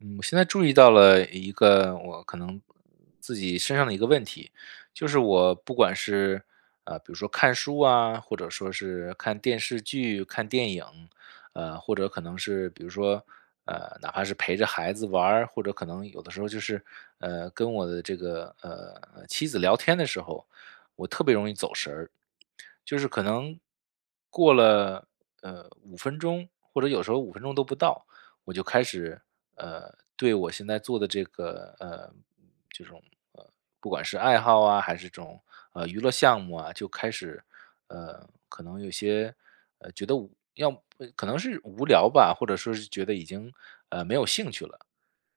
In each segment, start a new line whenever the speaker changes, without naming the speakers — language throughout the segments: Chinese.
嗯，我现在注意到了一个我可能自己身上的一个问题，就是我不管是，呃，比如说看书啊，或者说是看电视剧，看电影，呃，或者可能是比如说，呃，哪怕是陪着孩子玩儿，或者可能有的时候就是，呃，跟我的这个，呃，妻子聊天的时候，我特别容易走神儿。就是可能过了，呃，5分钟，或者有时候5分钟都不到，我就开始，呃，对我现在做的这个，呃，这种，呃，不管是爱好啊，还是这种，呃，娱乐项目啊，就开始，呃，可能有些，呃，觉得无要么可能是无聊吧，或者是觉得已经，呃，没有兴趣了。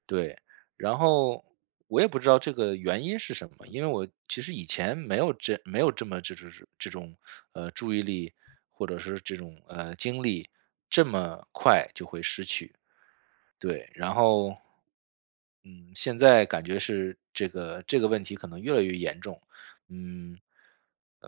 对，然后我也不知道这个原因是什么，因为我其实以前没有这没有这么这这这这种，呃，注意力，或者是这种，呃，精力这么快就会失去。对，然后嗯，现在感觉是这个这个问题可能越来越严重。嗯，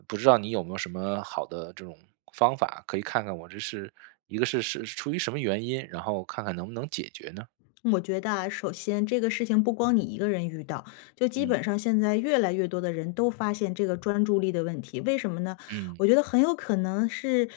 不知道你有没有什么好的这种方法，可以看看我这是，一个是是出于什么原因，然后看看能不能解决呢？
我觉得啊，首先这个事情不光你一个人遇到，就基
嗯。
本上现在越来越多的人都发现这个专注力的问题，为什么呢？
嗯。
我觉得很有可能是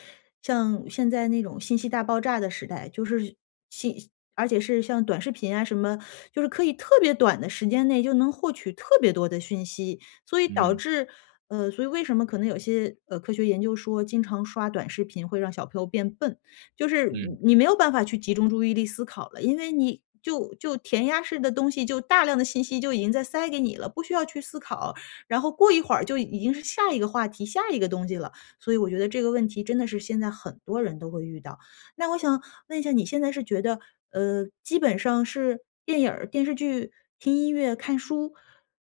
像现在那种信息大爆炸的时代，就是信而且是像短视频啊什么，就是可以特别短的时间内就能获取特别多的讯息，所以导
嗯。
致呃，所以为什么可能有些，呃，科学研究说经常刷短视频会让小朋友变笨。就是你
嗯。
你没有办法去集中注意力思考了，因为你就就填鸭式的东西，就大量的信息就已经在塞给你了，不需要去思考。然后过一会儿就已经是下一个话题，下一个东西了。所以我觉得这个问题真的是现在很多人都会遇到。那我想问一下，你现在是觉得，呃，基本上是电影儿，电视剧，听音乐，看书，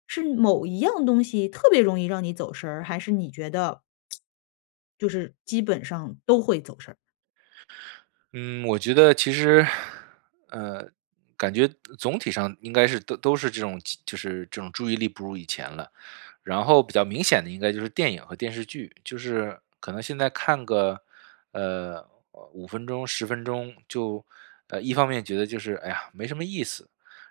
是某一样东西特别容易让你走神儿，还是你觉得，就是基本上都会走神儿。
嗯，我觉得其实，呃，感觉总体上应该是都都是这种，就是这种注意力不如以前了。然后比较明显的应该就是电影和电视剧，就是可能现在看个，呃，5分钟、10分钟，就，呃，一方面觉得就是，哎呀没什么意思，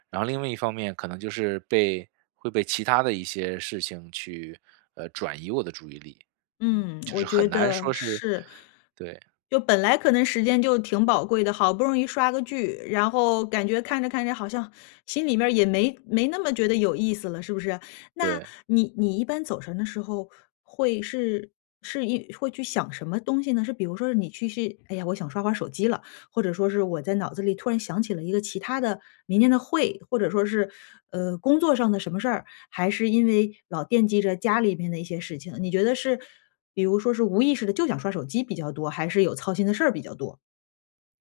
然后另外一方面可能就是被会被其他的一些事情去，呃，转移我的注意力，嗯，
嗯，
就
我
是很
觉
难
得
说是
是。
对。
就本来可能时间就挺宝贵的，好不容易刷个剧，然后感觉看着看着好像心里面儿也没没那么觉得有意思了，是不是？那
对。
你你一般走神的时候会是是一会是想什么东西呢？是比如说是你其实是，哎呀，我想刷会儿手机了。或者说是我在脑子里突然想起了一个其他的明天的会，或者说是，呃，工作上的什么事儿，还是因为老惦记着家里面的一些事情，你觉得是，比如说是无意识地就想刷手机比较多，还是有操心的事儿比较多。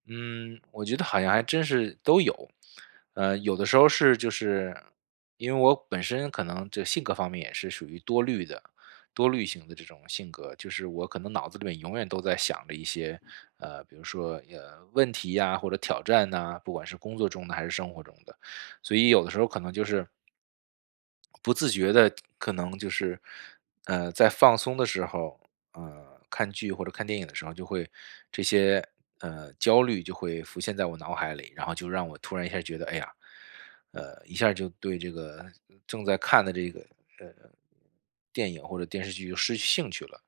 嗯，我觉得好像还真是都有。呃，有的时候是就是因为我本身可能这性格方面也是属于多虑的多虑型的这种性格。就是我可能脑子里面永远都在想着一些，呃，比如说，呃，问题啊、或者挑战啊，不管是工作中的还是生活中的。所以有的时候可能就是不自觉地可能就是，呃，在放松的时候，呃，看剧或者看电影的时候，就会这些，呃，焦虑就会浮现在我脑海里。然后就让我突然一下觉得，哎呀，呃，一下就对这个正在看的这个，呃，电影或者电视剧就失去兴趣了，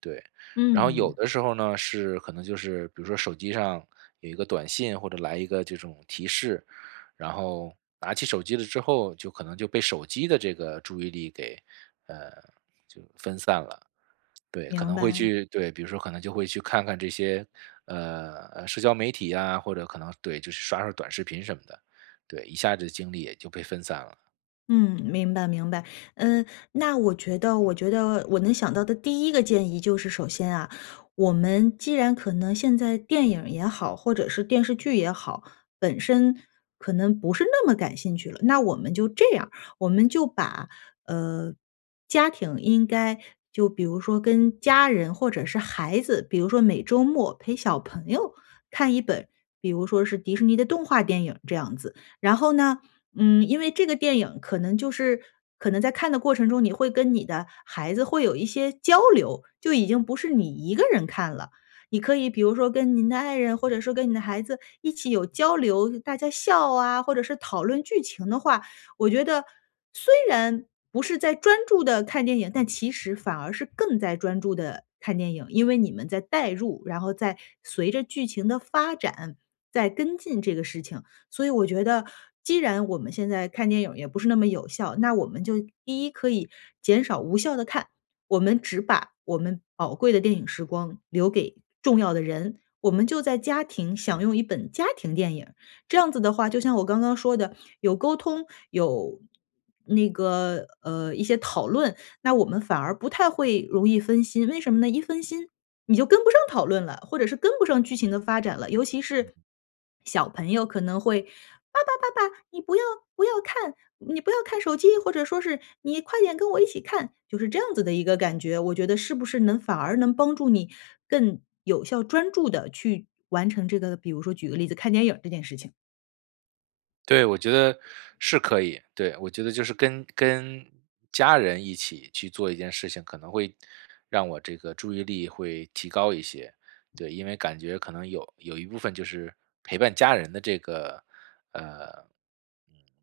对。然后有
嗯。
的时候呢是可能就是比如说手机上，有一个短信或者来一个这种提示，然后拿起手机了之后，就可能就被手机的这个注意力给啊，就分散了。对，可
明
能会
白。
去对，比如说可能就会去看看这些，呃，社交媒体啊，或者可能对，就是刷刷短视频什么的，对，一下子精力也就被分散了。
嗯，明白明白。嗯，那我觉得我觉得我能想到的第一个建议就是首先啊，我们既然可能现在电影也好，或者是电视剧也好，本身可能不是那么感兴趣了。那我们就这样，我们就把，呃，家庭应该就比如说跟家人或者是孩子，比如说每周末陪小朋友看一本，比如说是迪士尼的动画电影这样子。然后呢，嗯，因为这个电影可能就是可能在看的过程中，你会跟你的孩子会有一些交流，就已经不是你一个人看了，你可以比如说跟您的爱人或者说跟您的孩子一起有交流，大家笑啊，或者是讨论剧情的话，我觉得虽然不是在专注地看电影，但其实反而是更在专注地看电影。因为你们在代入，然后在随着剧情的发展，在跟进这个事情。所以我觉得既然我们现在看电影也不是那么有效，那我们就一可以减少无效地看，我们只把我们宝贵的电影时光留给重要的人，我们就在家庭享用一本家庭电影。这样子的话，就像我刚刚说的，有沟通，有那个，呃，一些讨论，那我们反而不太会容易分心，为什么呢？一分心，你就跟不上讨论了，或者是跟不上剧情的发展了。尤其是
嗯。
小朋友可能会，“爸爸爸爸，你不要不要看，你不要看手机”，或者说是”你快点跟我一起看”，就是这样子的一个感觉。我觉得是不是能反而能帮助你更有效、专注地去完成这个，比如说举个例子，看电影这件事情。
对，我觉得是可以。对，我觉得就是跟跟家人一起去做一件事情，可能会让我这个注意力会提高一些，对，因为感觉可能有有一部分就是陪伴家人的这个，呃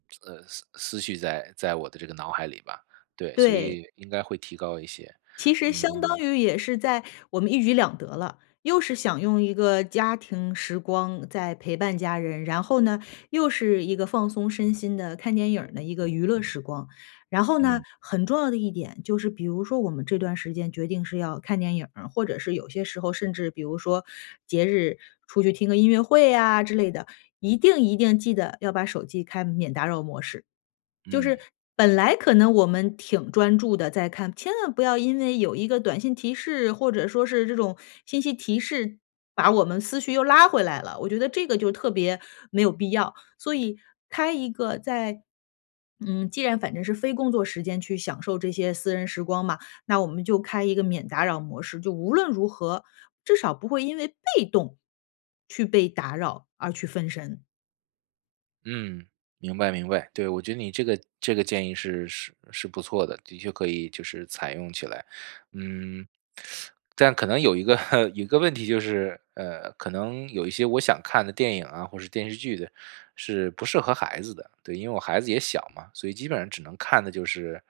呃，思思绪在在我的这个脑海里吧，对，所
对。
以应该会提高一些，
其实相当
嗯
于也是在我们一举两得了，又是想用一个家庭时光在陪伴家人，然后呢，又是一个放松身心的看电影儿的一个娱乐时光，然后呢，
嗯。
很重要的一点就是比如说我们这段时间决定是要看电影儿，或者是有些时候甚至比如说节日出去听个音乐会啊之类的，一定一定记得要把手机开免打扰模式。就是
嗯。
本来可能我们挺专注地在看，千万不要因为有1个短信提示，或者说是这种信息提示，把我们思绪又拉回来了，我觉得这个就特别没有必要，所以开一个在嗯，既然反正是非工作时间去享受这些私人时光嘛，那我们就开一个免打扰模式，就无论如何，至少不会因为被动去被打扰而去分神。
嗯，明白明白，对，我觉得你这个这个建议是是是不错的，的确可以就是采用起来。嗯，但可能有一个 有一个问题就是，呃，可能有一些我想看的电影啊或者电视剧的，是不适合孩子的。对，因为我孩子也小嘛，所以基本上只能看的就是，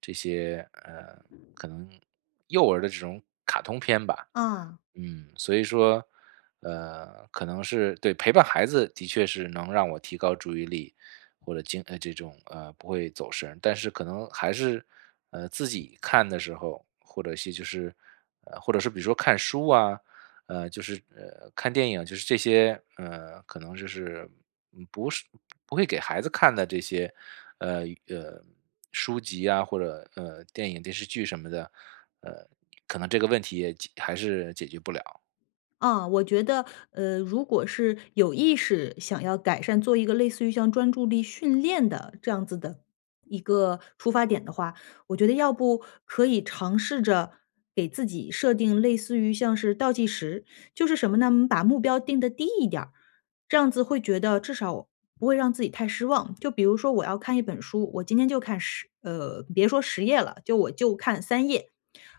这些呃，可能幼儿的这种卡通片吧。
嗯。
嗯，所以说，呃，可能是对，陪伴孩子的确是能让我提高注意力，或者经常这种，呃不会走神。但是可能还是，自己看的时候，或者说就是呃，或者是比如说看书啊，呃，就是，呃，看电影，就是这些，呃，可能就是，嗯，不是不会给孩子看的这些，呃，呃，书籍啊，或者，呃，电影、电视剧什么的、呃，可能这个问题也还是解决不了。
啊，我觉得，呃，如果是有意识想要改善，做一个类似于像专注力训练的这样子的一个出发点的话，我觉得要不可以尝试着，给自己设定类似于像是倒计时。就是什么呢？我们把目标定得低一点儿，这样子会觉得至少不会让自己太失望。就比如说我要看一本书，我今天就看10呃，别说10页了，就我就看3页。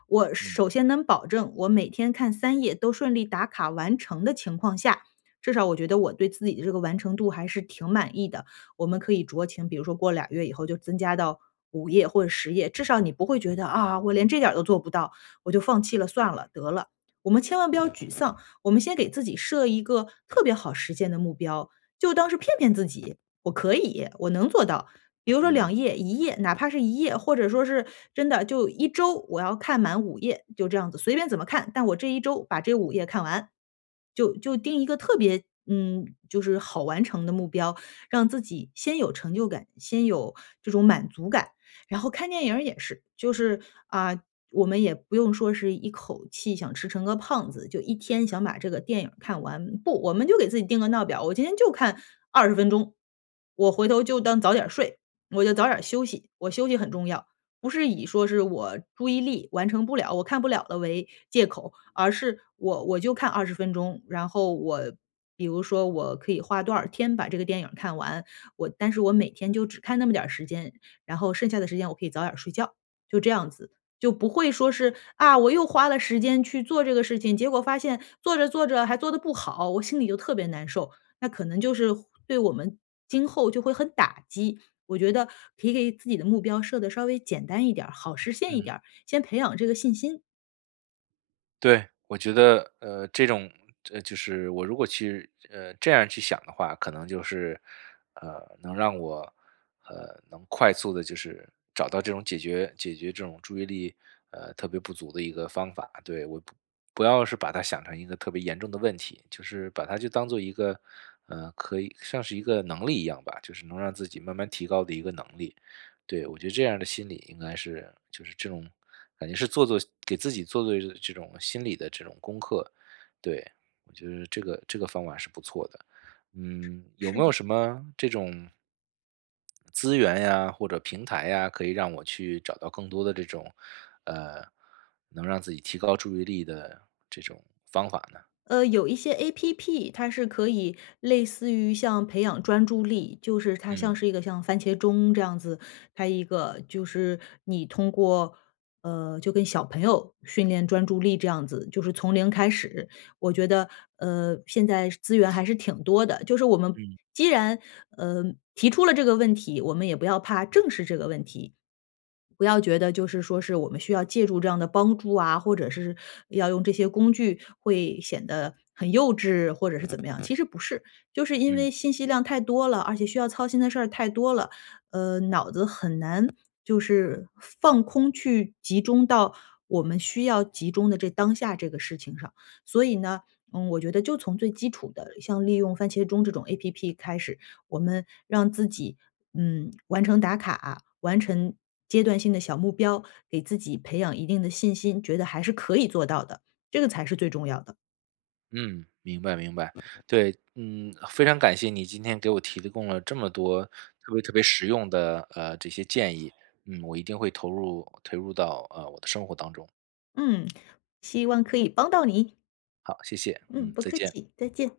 我
嗯。
首先能保证我每天看3页都顺利打卡完成的情况下，至少我觉得我对自己的这个完成度还是挺满意的。我们可以酌情，比如说过2月以后就增加到5页或者10页，至少你不会觉得，啊，我连这点都做不到，我就放弃了算了，得了。我们千万不要沮丧，我们先给自己设一个特别好实践的目标，就当是骗骗自己，我可以，我能做到。比如说
嗯。
2页1页，哪怕是1页，或者说是，真的就1周我要看满5页，就这样子，随便怎么看，但我这1周把这5页看完。就就定一个特别，嗯，就是好完成的目标，让自己先有成就感，先有这种满足感。然后看电影儿也是，就是，啊，我们也不用说是一口气想吃成个胖子，就1天想把这个电影儿看完。不，我们就给自己定个闹表，我今天就看20分钟。我回头就当早点睡，我就早点休息，我休息很重要。不是以说是我注意力完成不了，我看不了的，为借口。而是我我就看20钟，然后我比如说我可以花多少天把这个电影看完，我但是我每天就只看那么点时间，然后剩下的时间我可以早点睡觉，就这样子。就不会说是，啊，我又花了时间去做这个事情，结果发现做着做着还做得不好，我心里就特别难受。那可能就是对我们，今后就会很打击，我觉得可以给自己的目标设得稍微简单一点儿，好实现一
嗯。
点儿，先培养这个信心。
对，我觉得，呃，这种这就是我如果去，呃，这样去想的话可能就是，呃，能让我，呃，能快速地就是找到这种解决解决这种注意力，呃，特别不足的一个方法，对。我不不要是把它想成一个特别严重的问题，就是把它就当作一个呃，可以算是一个能力一样吧，就是能让自己慢慢提高的一个能力，对。我觉得这样的心理应该是就是这种感觉是做做给自己做做这这种心理的这种功课，对，我觉得这个这个方法是不错的，嗯，有
是
没有
的。
什么这种资源呀或者平台呀，可以让我去找到更多的这种，呃，能让自己提高注意力的这种方法呢？
呃，有一些 app，它是可以类似于像培养专注力，就是它
嗯。
像是一个像番茄钟这样子。还一个就是你通过呃，就跟小朋友训练专注力这样子，就是从零开始。我觉得，呃，现在资源 还是挺多的。就是我们
嗯。
既然，呃，提出了这个问题，我们也不要怕正视这个问题。不要觉得就是说是我们需要借助这样的帮助啊，或者是要用这些工具，会显得很幼稚或者是怎么样。其实不是，就是因
嗯。
为信息量太多了，而且需要操心的事儿太多了，呃，脑子很难就是放空去集中到我们需要集中的这当下这个事情上。所以呢，嗯，我觉得就从最基础的，像利用番茄钟这种 app 开始，我们让自己，嗯，完成打卡，完成阶段性的小目标，给自己培养一定的信心，觉得还是可以做到的，这个才是最重要的。
嗯，明白明白。对，嗯，非常感谢你今天给我提供了这么多特别特别实用的，呃，这些建议，嗯，我一定会投入投入到，呃，我的生活当中。
嗯，希望可以帮到你。
好，谢谢。
嗯，
嗯，
不
再
客
见。
气，再见。